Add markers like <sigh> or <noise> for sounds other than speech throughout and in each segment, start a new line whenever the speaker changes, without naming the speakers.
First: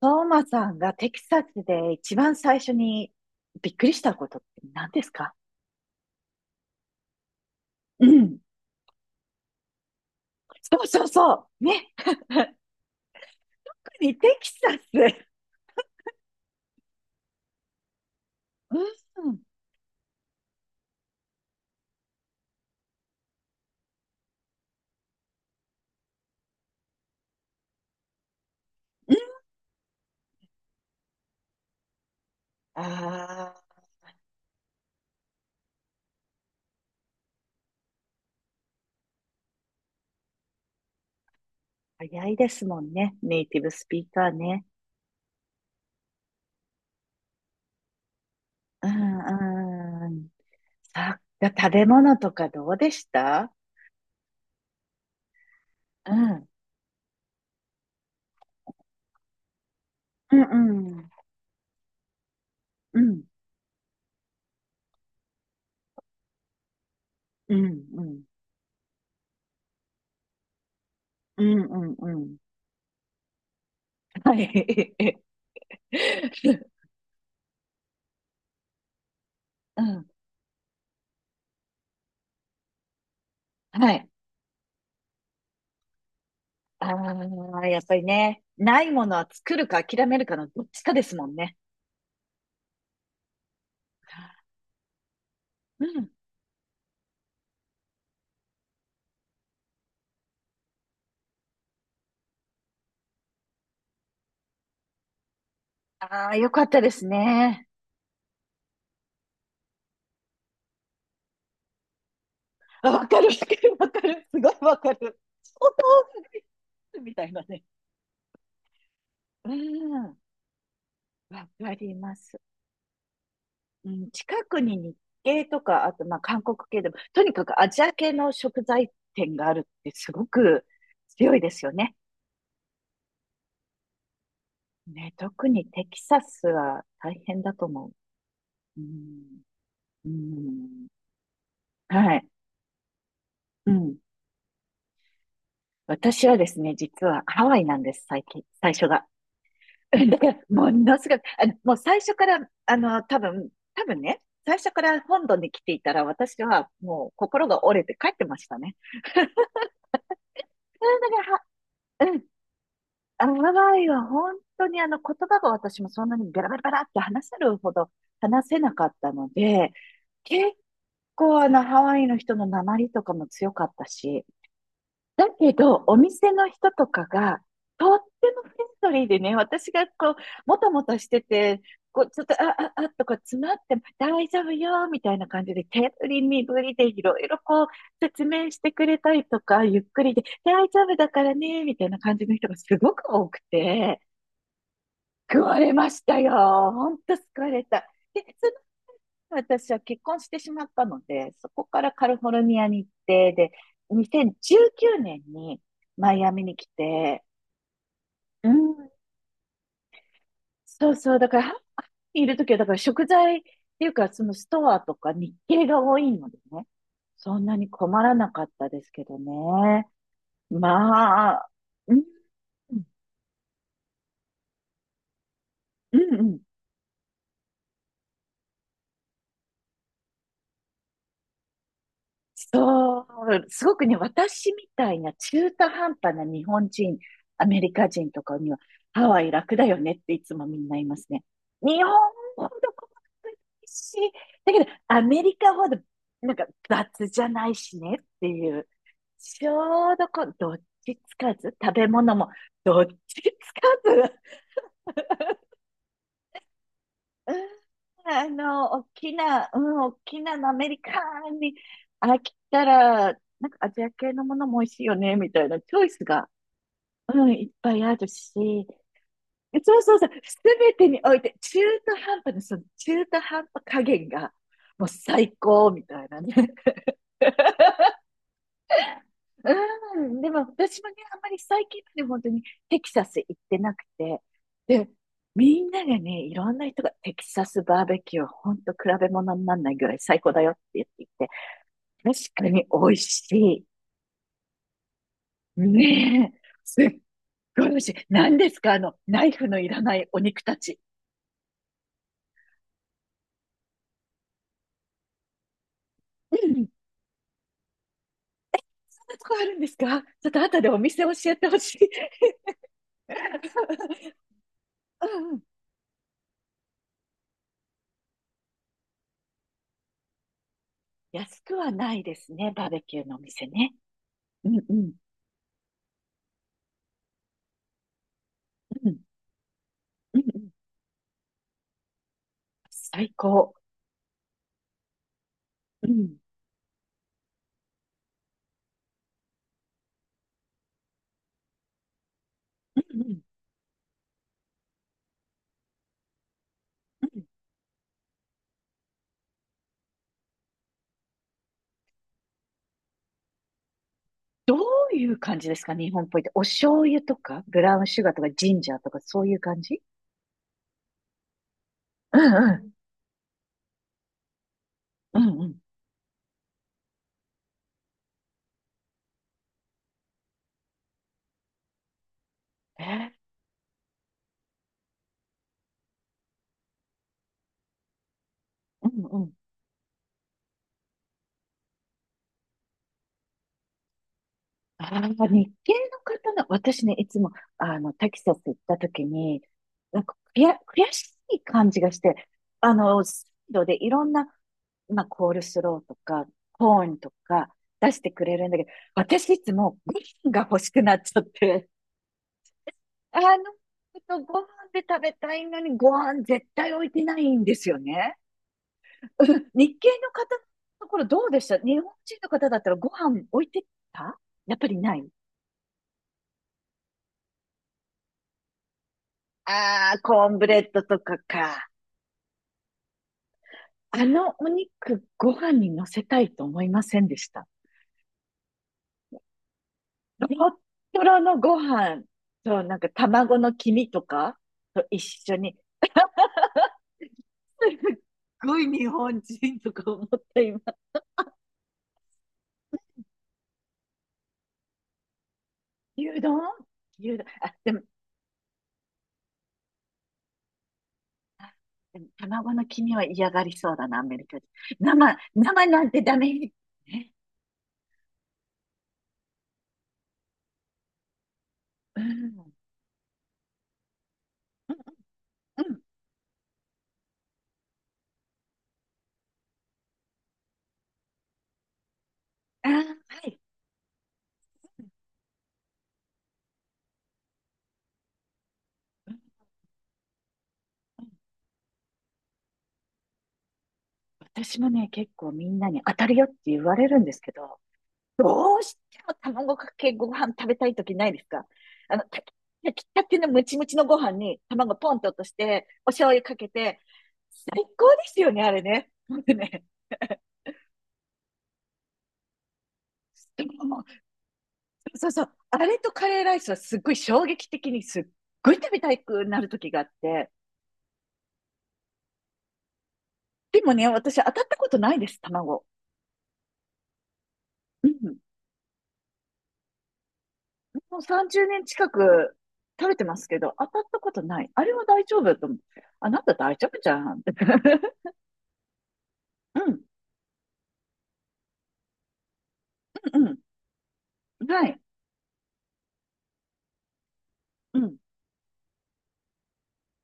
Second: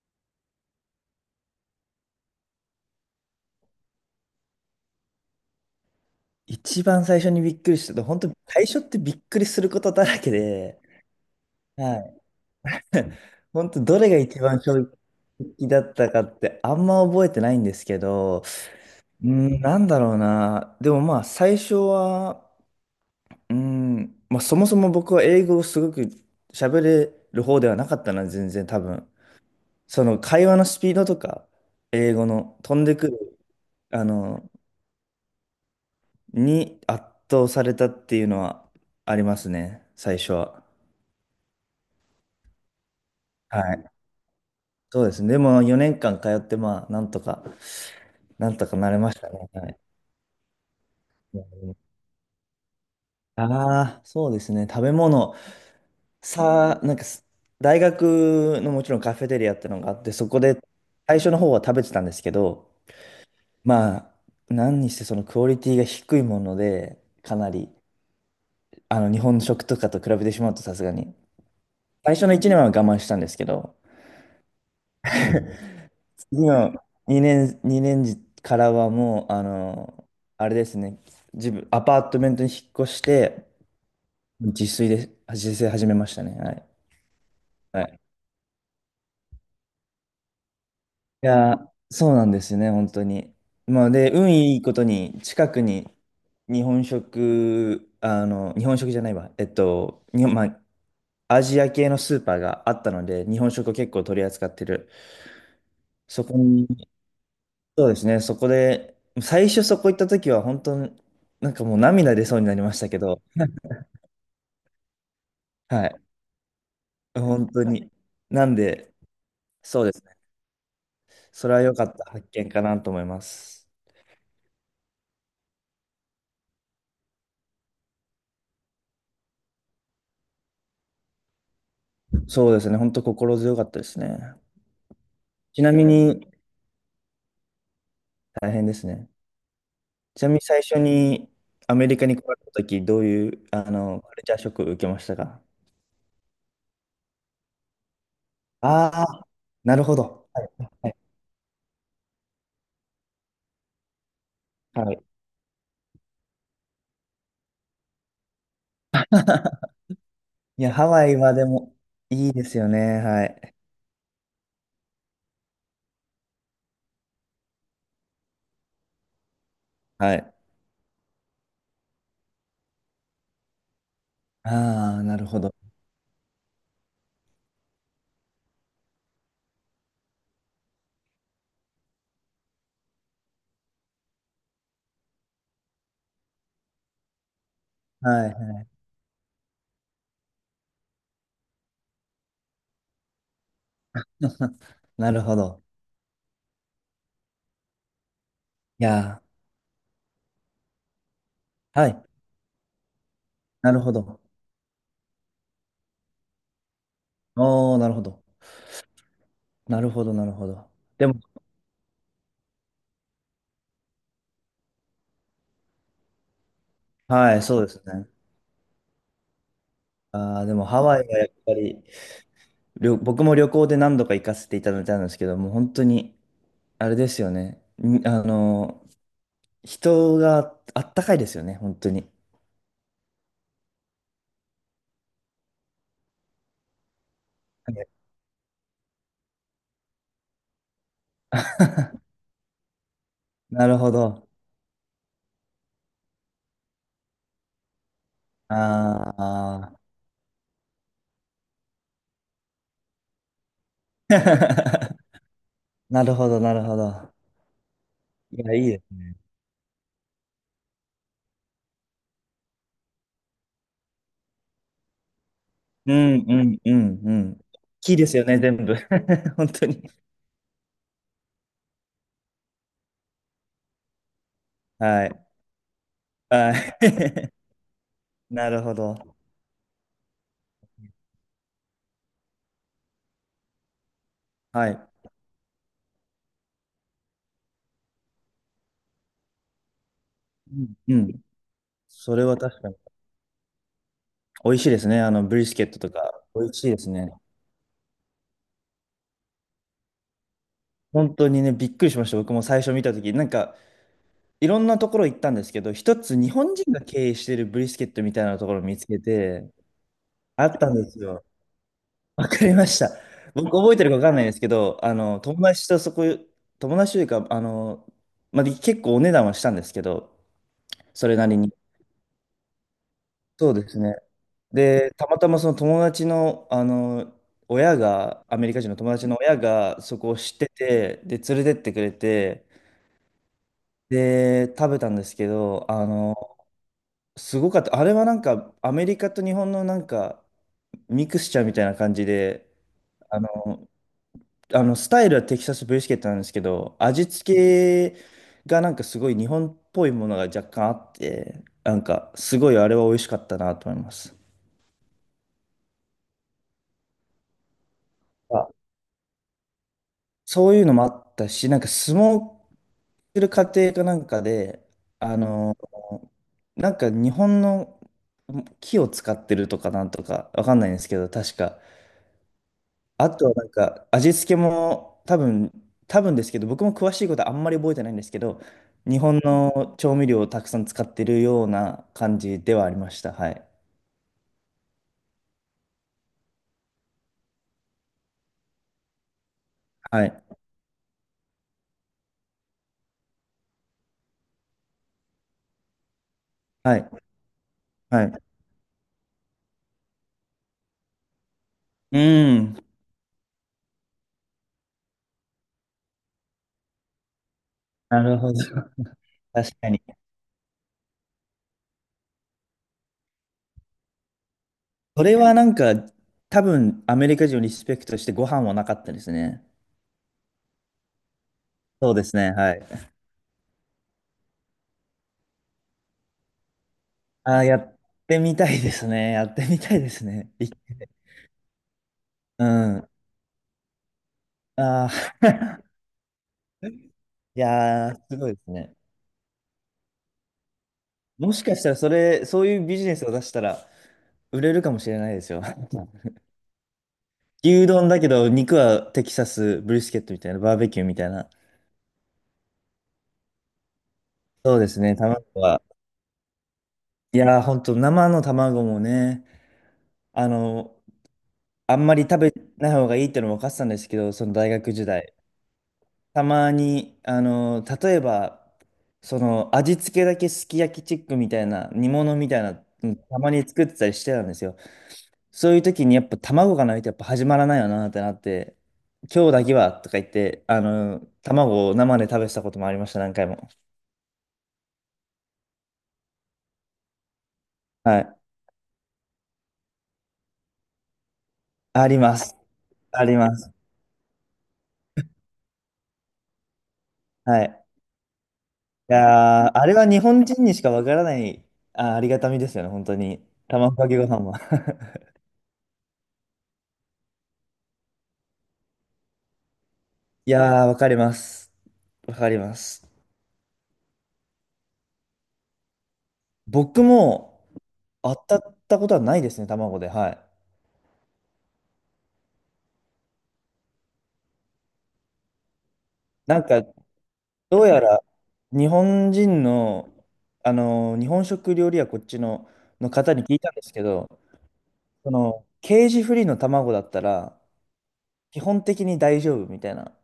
トーマさんがテキサスで一番最初にびっくりしたことって何ですか？
一番最初にびっくりしたと、
う
本当
ん。
最初ってびっくりすることだらけで、
そうそうそう。ね。
はい。<laughs> 本当ど
特
れ
に
が
テ
一
キ
番
サ
衝
ス。
撃だったかってあんま覚えてないんですけど、う
うん。
ん、なんだろうな。でもまあ最初は、うん、まあそもそも僕は英語をすごく喋れる方ではなかったな、全然多分。その会話のスピードとか、英語の飛んでくる、
ああ、
あの、に圧倒されたっていうのはありますね、最初は。
早いですもんね、ネイ
は
ティブ
い。
スピーカーね。
そうですね。でも4年間通って、まあ、なんとか、なんとか
う
なれましたね。はい。
んうん。さ、食べ物とかどうでした？
ああ、そうですね。食べ物。
うん。
さあ、なんかす、大学のもちろんカフェテリアってのがあって、そ
う
こ
ん
で
うん。
最初の方は食べてたんですけど、
うん。
まあ、何にしてそのクオリティが低いもので、かな
うん
り、
うん。
日本食とかと比べてしまうとさすがに。
うんうん
最
う
初の
ん。
1年は我慢したんですけど、
はい。
<laughs>
<laughs>
今、2年、二年時からはもう、
うん。
あれですね、自分、アパートメントに引っ越して、
はい。
自炊で、自炊始めましたね。はい。
ああ、や
は
っぱ
い。
りね、ないものは作るか諦めるかのどっちかですも
い
ん
や
ね。
ー、そうなんですよね、本当に。まあ、で、運いいことに、近く
う
に
ん。
日本食、日本食じゃないわ、日本、まあ、アジア系のスーパーがあったので、日本食を結構取り扱ってる。そ
ああ、
こ
よかった
に
ですね。
そうですね、そこで、最初そこ行った時は本当に、なんかもう涙出そうになりました
あ、
け
わか
ど、
る、わかる、わかる。すごいわかる。お豆
はい、
腐がいつみたいな
本
ね。
当に。なんで、
う
そうです
ん。
ね、
わ
それは良
か
か
り
った
ま
発
す。
見かなと思います。
うん、近くに日系とか、あとまあ韓国系でも、とにかくアジア系の食材店があるってすごく強いですよね。
そうですね、本当心強かったですね。
ね、特
ち
に
なみ
テキサ
に、
スは大変だと思
大変で
う。う
すね。
ん。う
ちなみに最初
ん。
にアメリカ
は
に来
い。
られた時、どういう、
うん。
カルチャーショックを受けましたか？
私はですね、実はハワイなんです、最近、最初
あ
が。
あー、なるほ
<laughs> だか
ど。
ら、
は
も
い。
のすごく、もう最初から、多分、多分ね、最初か
は
ら
い。
本土に来ていたら、私はもう心が折れて帰ってましたね。
いや、ハ
うん、
ワ
だ
イ
から
は
は、
でも、
うん、
いいですよね、は
あのハ
い。
ワイは本当にあの言葉が私もそんなにベラベラベラって話せるほど話せなかったので、
はい。
結構あのハワイの人の訛りとかも強かったし、
ああ、なる
だ
ほ
け
ど。
ど、お店の人とかが、とってもフレンドリーでね、私がこう、もたもたしてて、こう、ちょっと、あ、あ、あ、とか詰まっても、大丈夫よ、みたいな感じで、手振り身振りでいろいろこう、説
は
明
い。
してくれたりとか、ゆっくりで、大丈夫だからね、みたいな感じの人がすごく多くて、
<laughs> なるほ
救わ
ど。
れましたよ。ほんと救われた。で、
いや
私は結婚してしまったので、そこ
ー、
か
は
ら
い。
カリフォルニアに行って、で、
なるほど。
2019年にマイアミに来て、
おー、なるほど。
うん。
なるほど、なるほど。
そう
でも、
そう、だから、ハワイにいるときは、だから食材っていうか、そのストアとか日系が多いのでね、
は
そ
い、
んな
そう
に
です
困
ね。
らなかったですけどね。
あー、でもハワイはやっ
まあ、
ぱり、
うん、
僕も旅行で何度か行かせていただいたんですけど、もう本当
う
に、
ん、うん。
あれですよね。人があったかいですよね、本当に。
そう、すごくね、私みたいな中途半端な日本人、アメリ
は
カ
い。
人とかには、ハワイ楽だよねっていつもみんな言いますね。日本ほど細かくない
なるほ
し、
ど。
だけどアメリカほどなんか雑じゃないしねっていう、ち
あ
ょうどこう、どっちつかず、食べ物もどっちつかず、
ー、<laughs> なるほど、なるほど。
うん、
いや、いいで
大
す
き
ね。
な、うん、大きなのアメリカンに飽きたら、なんかアジア系のものも美味しいよね、みたいなチョイ
う
ス
ん、
が、
うん、うん、う
うん、
ん。大
いっぱい
き
あ
い
る
ですよね、全
し、
部。<laughs> 本当
そう
に。
そうそう、すべてにおいて、中途半端な、その中途半端加減が、もう
はい。
最高、みたいなね。
はい。<laughs>
<laughs>
なるほど。
うん、でも私もね、あんまり最近まで本当にテキサス行ってなくて、
は
で、
い。
みんながね、いろんな人がテキサスバーベキューは本当比べ物にならないぐらい最高だよって言っ
う
てい
ん。
て、
そ
確
れは
か
確
に
かに。
美味し
美味しいですね。ブリス
い。
ケットとか。
ねえ、
美味しいで
すっ
すね。
ごい美味しい。何ですかあの、ナイフのいらないお肉たち。
本当にね、びっくりしました。僕も最初見たとき。なんか、いろんなところ行ったんですけど、一つ日
うん、そ
本
んな
人が経営してるブリスケットみたいなところを見つけ
とこあ
て、
るんですか？ちょっと
あっ
後で
たん
お
です
店教
よ。
えてほしい。
わかりました。僕覚えてるかわかん
<laughs>
ないですけど、
うんうん、
友達というか、まあ、結構お値段はしたんですけど、それなり
安
に。
くはないですね、バーベキューのお店
そうで
ね。
すね。
うんう
で、
ん、
たまたまその友達の、あの、親が、アメリカ人の
う
友
ん、
達の親がそこを
うん
知
う
っ
ん。
てて、で、連れてってくれて、
最高。
で、食べたんですけど、
うん。
すごかった。あれはなんか、アメリカと日本のなんか、ミクスチャーみたいな感じで、
うんうん
あの、あのスタイルはテキサスブリスケットなんですけど、
う
味
ん。
付けがなんかすごい日本っぽいものが若干あって、なんか、すごいあれは美味しかったなと思います。
どういう感じですか、日本っぽいって。お醤油とか、ブラウンシュガーとか、ジンジャーとか、そういう感じ？
そういうのもあったし、なんか相
うん
撲
うん。
する過程かなんかで、あ
うんう
の、
ん。
なんか日本の木を使ってるとかなんとかわかんないんですけど、確か。
え
あ
ー、
とはなんか味付けも多分ですけど、僕も詳しいことはあんまり覚えてないんですけど、
う
日
ん
本
うん。
の調味料をたくさん使ってるような感じではありました。はい。
ああ、日系の方の、私ね、いつも、テキサス行った時に、なん
は
か
い。
悔しい感じがして、サイドでいろんな、まあ、コールスローとか、
は
コー
い。
ンとか出し
は
て
い。
くれるんだけど、私いつもご飯が欲しくなっちゃって、
うん。
あの、ちょっとご飯で食べたいのにご飯絶対置いてないんですよ
な
ね。
るほど。
<laughs> うん、
確か
日
に。
系の方のところどうでした？日本人の方だったらご飯置いてた？やっぱりな
そ
い？
れはなんか、多分アメリカ人をリスペクトしてご飯はなかったですね。
ああー、コーンブレッドとかか。
そうですね、はい。
あのお肉ご飯に乗せたいと思いませんでし
あー
た？
やってみたいですね。やってみたいです
ト
ね。い
ロトロのご飯
う
となんか
ん。
卵の黄身とかと
あ
一緒に。
あ、<laughs> い
<laughs> す
やー、
っ
すごいです
ごい
ね。
日本人とか思った今。
もしかしたらそれ、そういうビジネスを出したら売れるかもしれないですよ。<laughs>
牛丼牛丼。あ、
牛
でも
丼だけど、肉はテキサスブリスケットみたいな、バーベキューみたいな。
でも卵の黄身は嫌がりそうだな、アメリカ人。
そうですね、
生、
卵は。
生なんてダメ。ね。
いやー、ほんと、生の卵もね、あの、あんま
う
り食べ
ん。
ない方がいいってのも分かってたんですけど、その大学時代。
うんうん。
たまに、例えば、その、味付けだけすき焼きチックみたいな、煮物みたいな、
あー、
た
は
ま
い。
に作ってたりしてたんですよ。そういう時にやっぱ卵がないとやっぱ始まらないよなってなって、
うん、
今日だけはとか言って、卵を生で食べてたこともありました、何回も。
私もね、結構みんなに当たるよって言われるんですけど、
はい。
どうしても卵かけご飯食べたい時ないですか？
あり
あの、
ま
炊き
す。
炊きた
あり
ての
ま
ム
す。
チムチのご飯に卵ポンと落として、お醤油かけて、
は
最
い。
高ですよね、あれね。
い
ほんと
やー
ね、
あれは日本人にしかわからない、ありがたみですよね、本当に。卵かけご飯は。
そう
<laughs>
そう。あれとカレーライスはすっごい衝撃的にすっごい食べたくなる時があって。
いやー、わかります。わかります。
でもね、私当たったことないです、卵。
僕も
う
当
ん。
たったことはないですね、卵で。はい。
もう30年近く食べてますけど、当たったことない。あれは大丈夫と思う。あなた
なん
大
か、
丈夫じゃん。
どうやら
<laughs>
日本人
うん。
の、日本食料理はこっちの方
う
に聞
ん
いたんですけど、
うん。はい。
その、ケージフリーの卵だったら、
うん。
基本的に大丈夫みたいな。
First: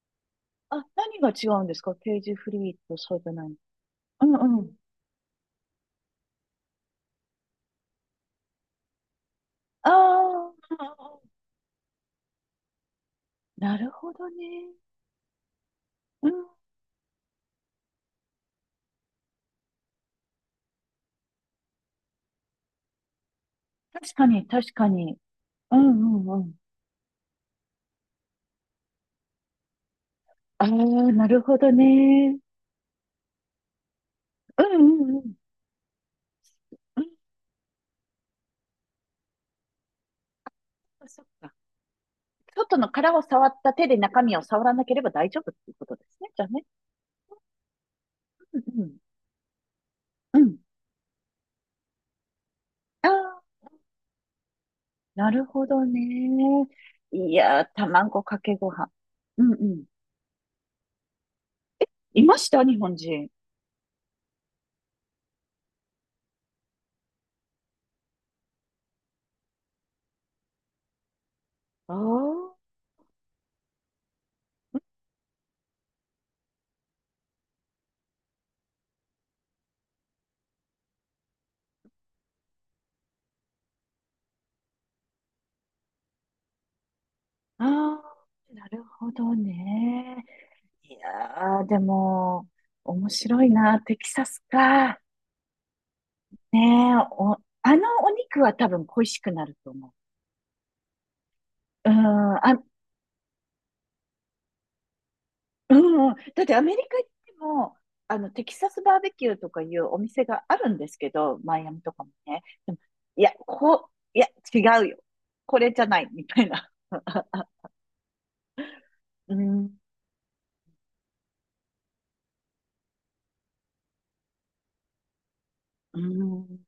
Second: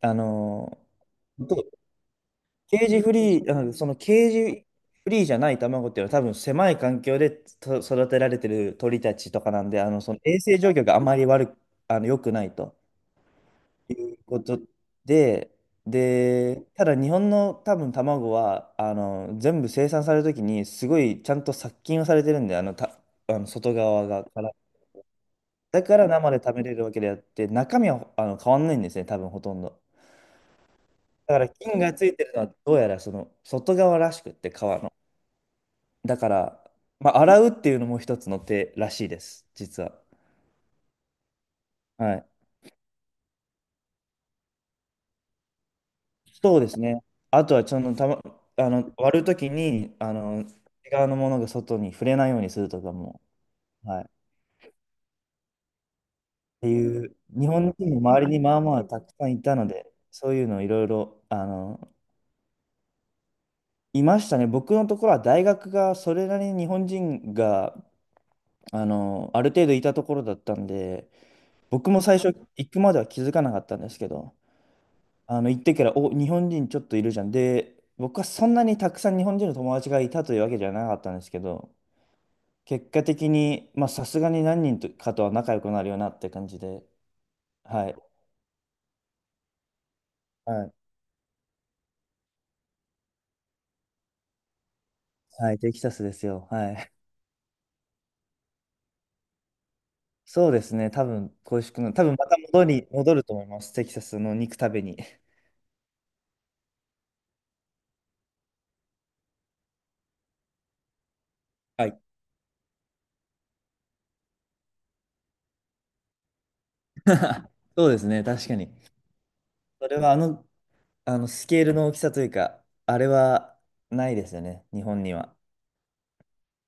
あの、
あ、何が違
で
うんですか、ケージフリーとそうじゃない？う
ケー
んう
ジ
ん。
フリーじゃない卵っていうのは多分狭い環境でと育てられてる鳥たちとかなんで、
あ
その衛生状況があま
あ、
り悪く、あの、良くないと。
なる
い
ほ
う
どね。
ことで、
うん。
で、ただ日本の多分卵は、全部生産されるときに、すごいちゃんと殺菌をされてるんで、あの、た、あの外側
確
が
か
か
に、
ら。
確かに。う
だ
ん
から
うん
生
う
で
ん。
食べれるわけであって、中身は変わんないんですね、多分ほとんど。
ああ、な
だか
る
ら
ほど
菌がついてる
ね。
のは、どうやらその外側らしくって、皮
うん
の。
うんうん。
だから、
うん、
まあ、洗うっていうのも一つの手らしいです、実は。
そっか。
はい。
外の殻を触った手で中身を触らなければ大丈夫っていうことですね、じゃあ
そう
ね。
ですね。あとは、その、たま、
うん
あ
う
の、
ん。
割るときに、
うん。
内側のものが外に触れないようにするとか
あ
も、
あ、
はい。っ
なるほどね。
ていう、
い
日
やー、
本人の周
卵
り
か
に
け
まあ
ご
まあ
飯。
たくさん
う
い
ん
た
う
の
ん。
で、そういうのいろいろ、
いました日本人。
いましたね。僕のところは大学がそれなりに日本人が、ある程度いたところだったんで、僕
あ
も最初
あ、
行くまでは気づかなかったんですけど、行ってから、お、日本人ちょっといるじゃん。で、僕はそんなにたくさん日本人の友達がいたというわけじゃなかったんですけど、結果的に、まあ、さすがに何人とかとは仲良くなるよなって感じで、
あ
はい。
あ、なるほどね。
はい。
いやー、でも、面白いな。テキサスか。
はい、テキサスですよ。
ね
はい。
え、
<laughs>
お、あのお肉は多分恋しくなると思
そうですね。多分、恋しくな
う。う
る。
ん、
多分、また
あ、
戻ると思います。テキサスの肉食べに。
うんうん、だってアメリカ行っても、テキサスバーベキューとかいうお店があるんですけど、マイアミ
は
と
い。
かもね。でも、いや、こう、いや、違うよ。これじゃない、みたいな。
<laughs> そうですね。確かに。
うん。
それは、スケールの大きさというか、あれはないですよね。日本には。
うん